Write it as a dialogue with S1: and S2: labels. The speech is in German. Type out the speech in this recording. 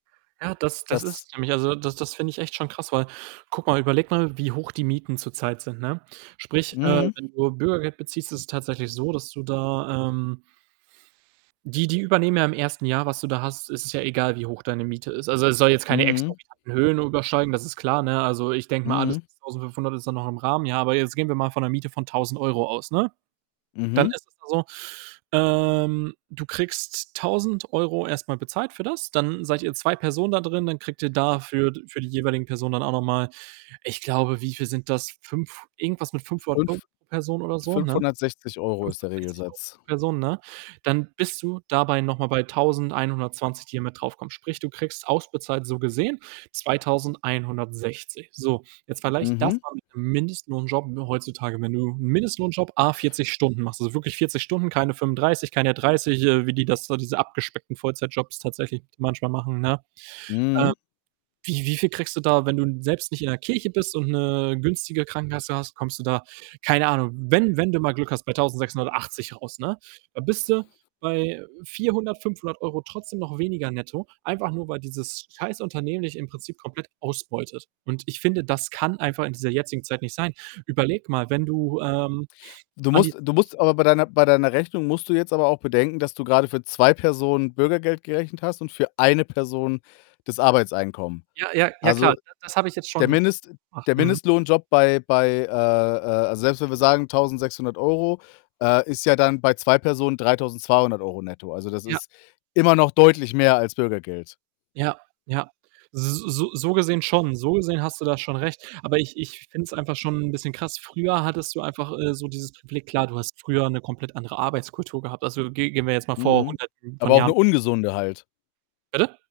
S1: Ja, das das ist
S2: Das
S1: es nämlich, also, das das finde ich echt schon krass, weil guck mal, überleg mal, wie hoch die Mieten zurzeit sind, ne? Sprich, äh,
S2: Mhm.
S1: wenn du Bürgergeld beziehst, ist es tatsächlich so, dass du da, ähm Die Die übernehmen ja im 1. Jahr, was du da hast ist es ja egal, wie hoch deine Miete ist. Also, es soll jetzt keine
S2: Mhm.
S1: exorbitanten Höhen übersteigen, das ist klar, ne? Also, ich denke mal, alles
S2: Mhm.
S1: bis 1500 ist dann noch im Rahmen, ja? Aber jetzt gehen wir mal von 'ner Miete von 1000 € aus, ne? Dann
S2: Mhm.
S1: ist es da so, ähm, du kriegst 1000 € erst mal bezahlt für das. Dann seid ihr 2 Personen da drin, dann kriegt ihr da für für die jeweiligen Personen dann auch noch mal, ich glaube, wie viel sind das? 5 irgendwas mit 500 €
S2: 5
S1: pro Person oder so, ne?
S2: 560 € ist der
S1: 560 €
S2: Regelsatz.
S1: pro Person, ne? Dann bist du dabei noch mal bei 1120 €, die hier mit draufkommen. Sprich, du kriegst ausbezahlt so gesehen 2160 €. So, jetzt vergleich das
S2: Mhm.
S1: mal mit 'nem Mindestlohnjob heutzutage. Wenn du 'nen Mindestlohnjob à 40 Stunden machst, also, wirklich 40 Stunden, keine 35, keine 30, äh, wie die das da diese abgespeckten Vollzeitjobs tatsächlich manchmal machen, ne? Äh,
S2: Mhm.
S1: wie, wie viel kriegst du da wenn du selbst nicht in der Kirche bist und 'ne günstige Krankenkasse hast, kommst du da keine Ahnung, wenn wenn du mal Glück hast, bei 1680 € raus, ne? Da bist du bei 400 €, 500 € trotzdem noch weniger netto, einfach nur, weil dieses scheiß Unternehmen dich im Prinzip komplett ausbeutet. Und ich finde, das kann einfach in dieser jetzigen Zeit nicht sein. Überleg mal, wenn du, ähm,
S2: Du
S1: an die
S2: musst du
S1: Zeit
S2: musst aber bei deiner bei deiner Rechnung musst du jetzt aber auch bedenken, dass du grade für 2 Personen Bürgergeld gerechnet hast und für 1 Person das Arbeitseinkommen.
S1: Ja, ja, ja klar,
S2: Also,
S1: ne, das habe ich jetzt
S2: der
S1: schon
S2: Mindest
S1: ach,
S2: der
S1: mhm.
S2: Mindestlohnjob bei bei, äh, äh selbst wenn wir sagen 1600 €,, äh, ist ja dann bei 2 Personen 3200 € netto. Also, das
S1: Ja.
S2: ist immer noch deutlich mehr als Bürgergeld.
S1: Ja, ja. S S So gesehen schon. So gesehen hast du da schon recht, aber ich ich finde es einfach schon 'n bisschen krass. Früher hattest du einfach, äh, so dieses Gefühl klar, du hast früher 'ne komplett andere Arbeitskultur gehabt. Also, ge gehen wir jetzt mal vor
S2: Mhm.
S1: Hunderten von
S2: Aber auch 'ne
S1: Jahren
S2: ungesunde halt.
S1: Bitte?